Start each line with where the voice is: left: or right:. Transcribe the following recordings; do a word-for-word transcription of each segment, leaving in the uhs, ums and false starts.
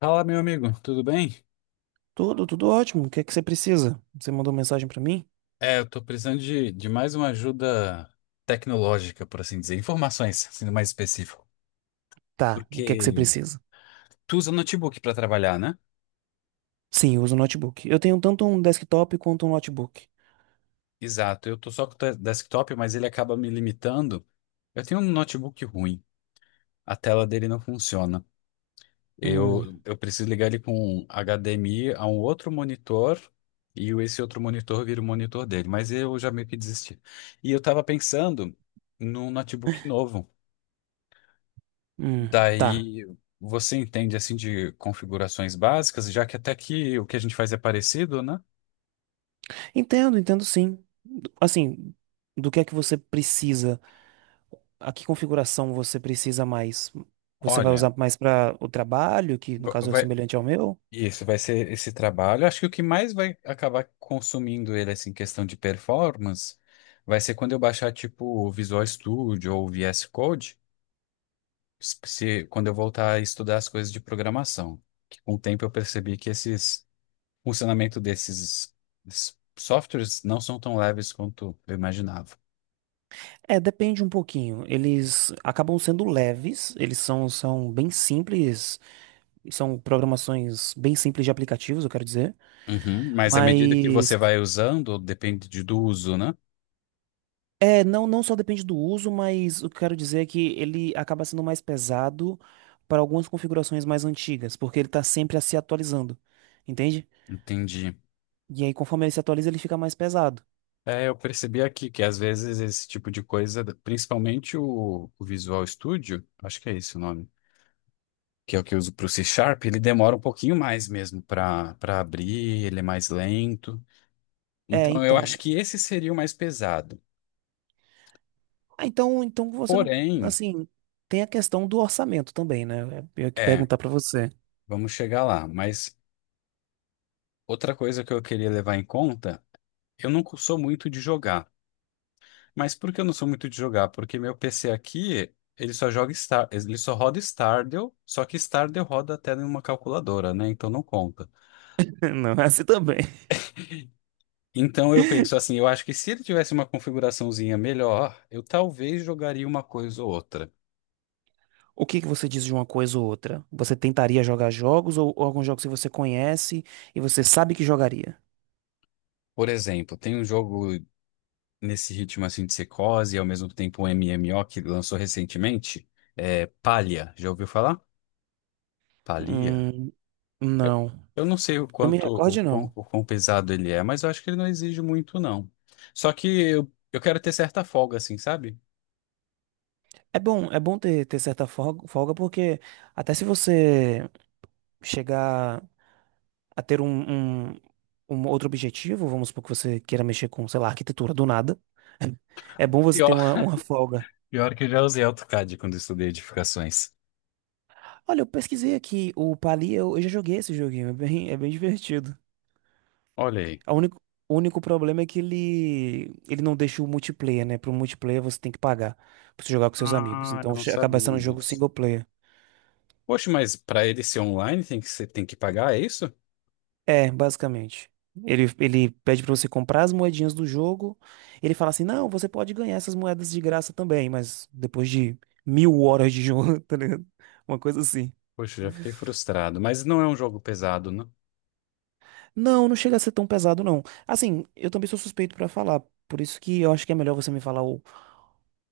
left: Fala, meu amigo, tudo bem?
right: Tudo, tudo ótimo. O que é que você precisa? Você mandou mensagem pra mim?
left: É, eu tô precisando de, de mais uma ajuda tecnológica, por assim dizer, informações, sendo mais específico.
right: Tá, o que é que você
left: Porque
right: precisa?
left: tu usa notebook para trabalhar, né?
right: Sim, eu uso notebook. Eu tenho tanto um desktop quanto um notebook.
left: Exato, eu tô só com o te- desktop, mas ele acaba me limitando. Eu tenho um notebook ruim, a tela dele não funciona.
right: Hum,
left: Eu, eu preciso ligar ele com H D M I a um outro monitor e o- esse outro monitor vira o monitor dele, mas eu já meio que desisti. E eu tava pensando num notebook novo.
right: hum, tá.
left: Daí você entende assim de configurações básicas, já que até aqui o que a gente faz é parecido, né?
right: Entendo, entendo sim. Assim, do que é que você precisa? A que configuração você precisa mais? Você vai
left: Olha,
right: usar mais para o trabalho, que no
left: va-
right: caso é
left: vai,
right: semelhante ao meu?
left: isso vai ser esse trabalho. Acho que o que mais vai acabar consumindo ele assim, em questão de performance, vai ser quando eu baixar tipo o Visual Studio ou o V S Code, se, se- quando eu voltar a estudar as coisas de programação. Que com o tempo eu percebi que esses funcionamento desses desses softwares não são tão leves quanto eu imaginava.
right: É, depende um pouquinho. Eles acabam sendo leves, eles são, são bem simples, são programações bem simples de aplicativos, eu quero dizer.
left: Uhum. Mas à medida que você
right: Mas
left: vai usando, depende de- do uso, né?
right: é, não, não só depende do uso, mas o que eu quero dizer é que ele acaba sendo mais pesado para algumas configurações mais antigas, porque ele está sempre a se atualizando, entende?
left: Entendi.
right: E aí, conforme ele se atualiza, ele fica mais pesado.
left: É, eu percebi aqui que às vezes esse tipo de coisa, principalmente o, o Visual Studio, acho que é esse o nome, que é o que eu uso para o C Sharp, ele demora um pouquinho mais mesmo para para abrir, ele é mais lento.
right: É,
left: Então eu
right: então.
left: acho que esse seria o mais pesado.
right: Ah, então, então você não,
left: Porém,
right: assim, tem a questão do orçamento também, né? É, eu ia que
left: é,
right: perguntar para você.
left: vamos chegar lá. Mas outra coisa que eu queria levar em conta, eu não sou muito de jogar. Mas por que eu não sou muito de jogar? Porque meu P C aqui, ele só joga Star, ele só roda Stardew, só que Stardew roda até numa calculadora, né? Então não conta.
right: Não, é assim também.
left: Então eu penso assim, eu acho que se ele tivesse uma configuraçãozinha melhor, eu talvez jogaria uma coisa ou outra.
right: O que que você diz de uma coisa ou outra? Você tentaria jogar jogos ou, ou alguns jogos que você conhece e você sabe que jogaria?
left: Por exemplo, tem um jogo nesse ritmo assim de secose e ao mesmo tempo um M M O que lançou recentemente, é Palia. Já ouviu falar? Palia?
right: Hum,
left: Eu
right: não.
left: eu não sei o
right: Eu me
left: quanto, o
right: recordo,
left: quão,
right: não.
left: o quão pesado ele é, mas eu acho que ele não exige muito, não. Só que eu, eu quero ter certa folga, assim, sabe?
right: É bom, é bom ter, ter certa folga, folga, porque até se você chegar a ter um, um, um outro objetivo, vamos supor que você queira mexer com, sei lá, arquitetura do nada, é bom você ter
left: Pior,
right: uma, uma folga.
left: pior que eu já usei AutoCAD quando eu estudei edificações.
right: Olha, eu pesquisei aqui, o Pali, eu, eu já joguei esse joguinho, é bem, é bem divertido.
left: Olha aí.
right: A único, o único problema é que ele, ele não deixa o multiplayer, né? Para o multiplayer você tem que pagar pra você jogar com seus amigos.
left: Ah, eu
right: Então
left: não
right: che- acaba
left: sabia
right: sendo um jogo
left: disso.
right: single player.
left: Poxa, mas para ele ser online tem que ser, tem que pagar, é isso?
right: É, basicamente. Ele, ele pede pra você comprar as moedinhas do jogo. Ele fala assim: não, você pode ganhar essas moedas de graça também, mas depois de mil horas de jogo, tá ligado? Uma coisa assim.
left: Poxa, já fiquei frustrado. Mas não é um jogo pesado, né?
right: Não, não chega a ser tão pesado, não. Assim, eu também sou suspeito pra falar, por isso que eu acho que é melhor você me falar o,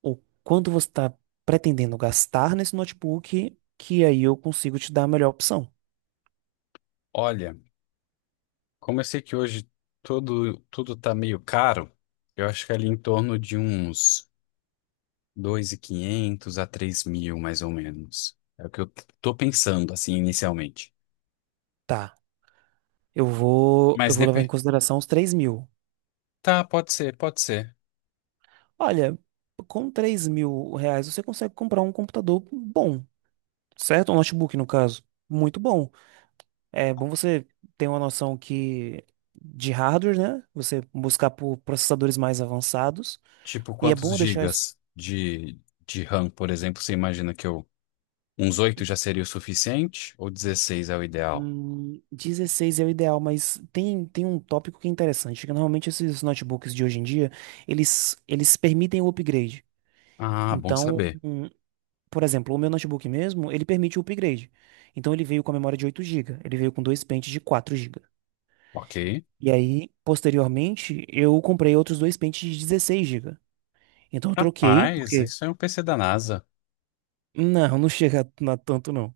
right: o quanto você tá pretendendo gastar nesse notebook, que aí eu consigo te dar a melhor opção.
left: Olha, como eu sei que hoje tudo, tudo tá meio caro, eu acho que é ali em torno de uns. dois mil e quinhentos a três mil mais ou menos. É o que eu tô pensando, assim, inicialmente.
right: Tá. Eu vou, eu
left: Mas
right: vou levar em
left: depende.
right: consideração os três mil.
left: Tá, pode ser, pode ser.
right: Olha, com três mil reais você consegue comprar um computador bom, certo? Um notebook, no caso. Muito bom. É bom você ter uma noção que de hardware, né? Você buscar por processadores mais avançados.
left: Tipo,
right: E é
left: quantos
right: bom deixar isso.
left: gigas de, de RAM, por exemplo, você imagina que eu. Uns oito já seria o suficiente? Ou dezesseis é o ideal?
right: Hum, dezesseis é o ideal, mas tem, tem um tópico que é interessante, que normalmente esses notebooks de hoje em dia, eles, eles permitem o upgrade.
left: Ah, bom
right: Então,
left: saber.
right: um Por exemplo, o meu notebook mesmo, ele permite o upgrade. Então ele veio com a memória de oito GB, ele veio com dois pentes de quatro GB.
left: Ok.
right: E aí, posteriormente, eu comprei outros dois pentes de dezesseis GB. Então eu troquei,
left: Rapaz,
right: porque
left: isso é um P C da NASA.
right: não, não chega a tanto não.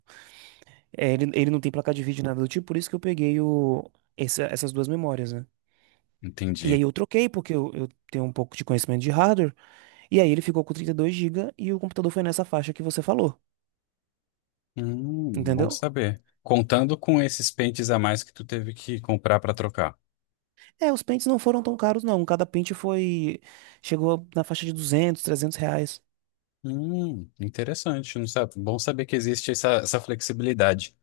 right: É, ele, ele não tem placa de vídeo nada do tipo, por isso que eu peguei o, essa- essas duas memórias, né? E aí
left: Entendi.
right: eu troquei, porque eu, eu tenho um pouco de conhecimento de hardware, e aí ele ficou com trinta e dois GB e o computador foi nessa faixa que você falou,
left: Hum, bom
right: entendeu?
left: saber. Contando com esses pentes a mais que tu teve que comprar pra trocar.
right: É, os pentes não foram tão caros, não. Cada pente foi. Chegou na faixa de duzentos, trezentos reais.
left: Hum, interessante, não sabe? Bom saber que existe essa, essa flexibilidade.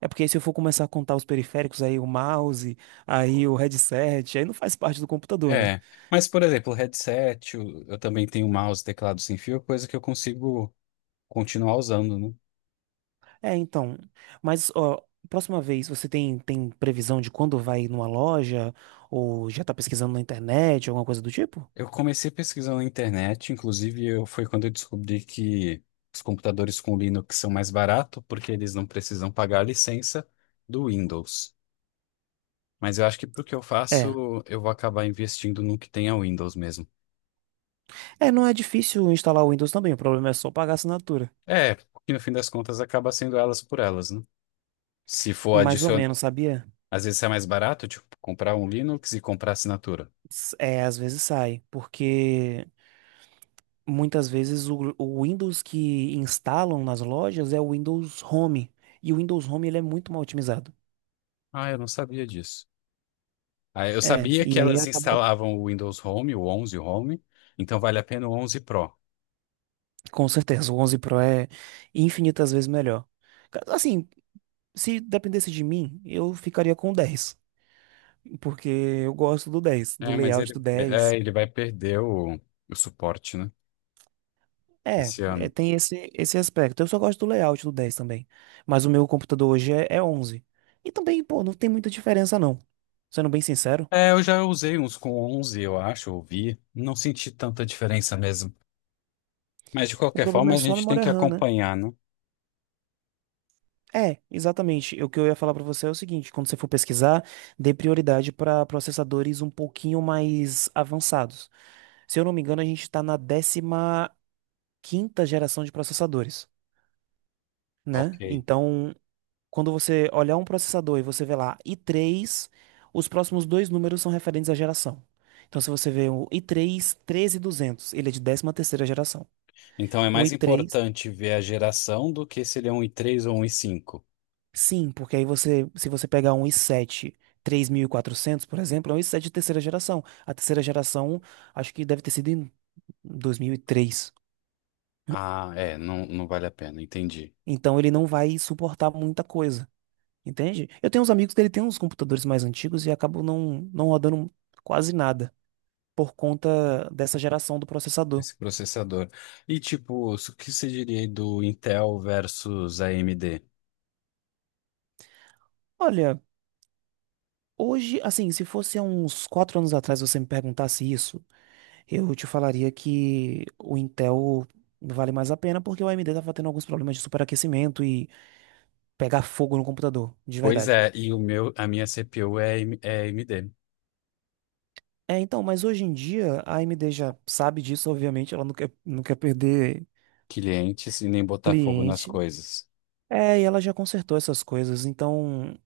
right: É porque se eu for começar a contar os periféricos, aí o mouse, aí o headset, aí não faz parte do computador, né?
left: É, mas por exemplo, o headset, o- eu também tenho mouse, teclado sem fio, coisa que eu consigo continuar usando, né?
right: É, então. Mas, ó, próxima vez você tem, tem previsão de quando vai numa loja? Ou já tá pesquisando na internet, alguma coisa do tipo?
left: Eu comecei pesquisando na internet, inclusive eu, foi quando eu descobri que os computadores com Linux são mais baratos, porque eles não precisam pagar a licença do Windows. Mas eu acho que pro que eu
right: É.
left: faço, eu vou acabar investindo no que tem a Windows mesmo.
right: É, não é difícil instalar o Windows também, o problema é só pagar a assinatura.
left: É, porque no fim das contas acaba sendo elas por elas, né? Se for.
right: Mais ou menos, sabia?
left: Às vezes é mais barato, tipo, comprar um Linux e comprar assinatura.
right: S- É, às vezes sai, porque muitas vezes o, o Windows que instalam nas lojas é o Windows Home. E o Windows Home ele é muito mal otimizado.
left: Ah, eu não sabia disso. Ah, eu
right: É,
left: sabia
right: e
left: que
right: aí
left: elas
right: acaba.
left: instalavam o Windows Home, o onze Home, então vale a pena o onze Pro.
right: Com certeza, o onze Pro é infinitas vezes melhor. Ca- Assim, se dependesse de mim, eu ficaria com o dez. Porque eu gosto do dez, do
left: É, mas
right: layout do
left: ele, é, é,
right: dez.
left: ele vai perder o, o suporte, né?
right: É,
left: Esse
right: é,
left: ano.
right: tem esse, esse aspecto. Eu só gosto do layout do dez também. Mas o meu computador hoje é, é onze. E também, pô, não tem muita diferença não. Sendo bem sincero,
left: É, eu já usei uns com onze, eu acho, ouvi. Não senti tanta diferença mesmo. Mas de
right: o
left: qualquer
right: problema
left: forma,
right: é
left: a
right: só a
left: gente tem
right: memória
left: que
right: RAM, né?
left: acompanhar, né?
right: É, exatamente. O que eu ia falar pra você é o seguinte: quando você for pesquisar, dê prioridade para processadores um pouquinho mais avançados. Se eu não me engano, a gente está na décima quinta geração de processadores,
left: Ok.
right: né? Então, quando você olhar um processador e você vê lá i três, os próximos dois números são referentes à geração. Então, se você vê um i três treze mil e duzentos, ele é de décima terceira geração.
left: Então é
right: Um
left: mais
right: i3
left: importante ver a geração do que se ele é um i três ou um i cinco.
right: Sim, porque aí você, se você pegar um i sete três mil e quatrocentos por exemplo, é um i sete de terceira geração. A terceira geração, acho que deve ter sido em dois mil e três.
left: Ah, é, não, não vale a pena, entendi.
right: Então ele não vai suportar muita coisa, entende? Eu tenho uns amigos que ele tem uns computadores mais antigos e acabam não, não rodando quase nada por conta dessa geração do processador.
left: Esse processador. E tipo, o que você diria aí do Intel versus A M D?
right: Olha, hoje, assim, se fosse há uns quatro anos atrás você me perguntasse isso, eu te falaria que o Intel vale mais a pena porque o A M D estava tendo alguns problemas de superaquecimento e pegar fogo no computador, de
left: Pois
right: verdade.
left: é, e o meu, a minha CPU é, A M- é A M D.
right: É, então, mas hoje em dia a AMD já sabe disso, obviamente, ela não quer, não quer perder
left: Clientes e nem botar fogo nas
right: cliente.
left: coisas.
right: É, e ela já consertou essas coisas, então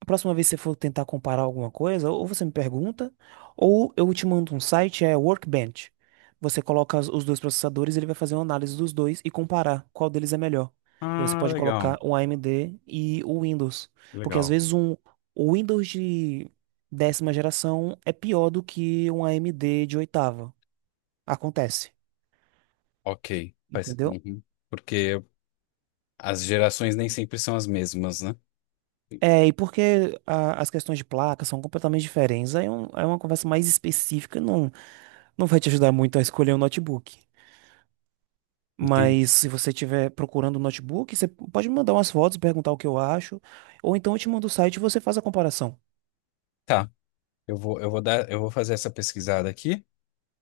right: a próxima vez que você for tentar comparar alguma coisa, ou você me pergunta, ou eu te mando um site, é Workbench. Você coloca as- os dois processadores, ele vai fazer uma análise dos dois e comparar qual deles é melhor. E aí você
left: Ah,
right: pode colocar
left: legal,
right: o A M D e o Windows, porque às
left: legal.
right: vezes um o Windows de décima geração é pior do que um A M D de oitava. Acontece,
left: Ok. Faz...
right: entendeu?
left: uhum. Porque as gerações nem sempre são as mesmas, né?
right: É, e porque a- as questões de placa são completamente diferentes. Aí é, um- é uma conversa mais específica, não. Não vai te ajudar muito a escolher um notebook.
left: Entendi.
right: Mas se você estiver procurando um notebook, você pode me mandar umas fotos, perguntar o que eu acho. Ou então eu te mando o site e você faz a comparação.
left: Tá, eu vou, eu vou dar, eu vou fazer essa pesquisada aqui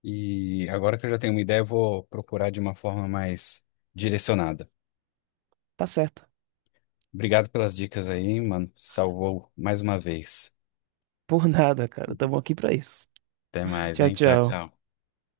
left: e agora que eu já tenho uma ideia, eu vou procurar de uma forma mais direcionada.
right: Tá certo.
left: Obrigado pelas dicas aí, mano. Salvou mais uma vez.
right: Por nada, cara. Tamo aqui pra isso.
left: Até mais,
right: Tchau,
left: hein? Tchau,
right: tchau.
left: tchau.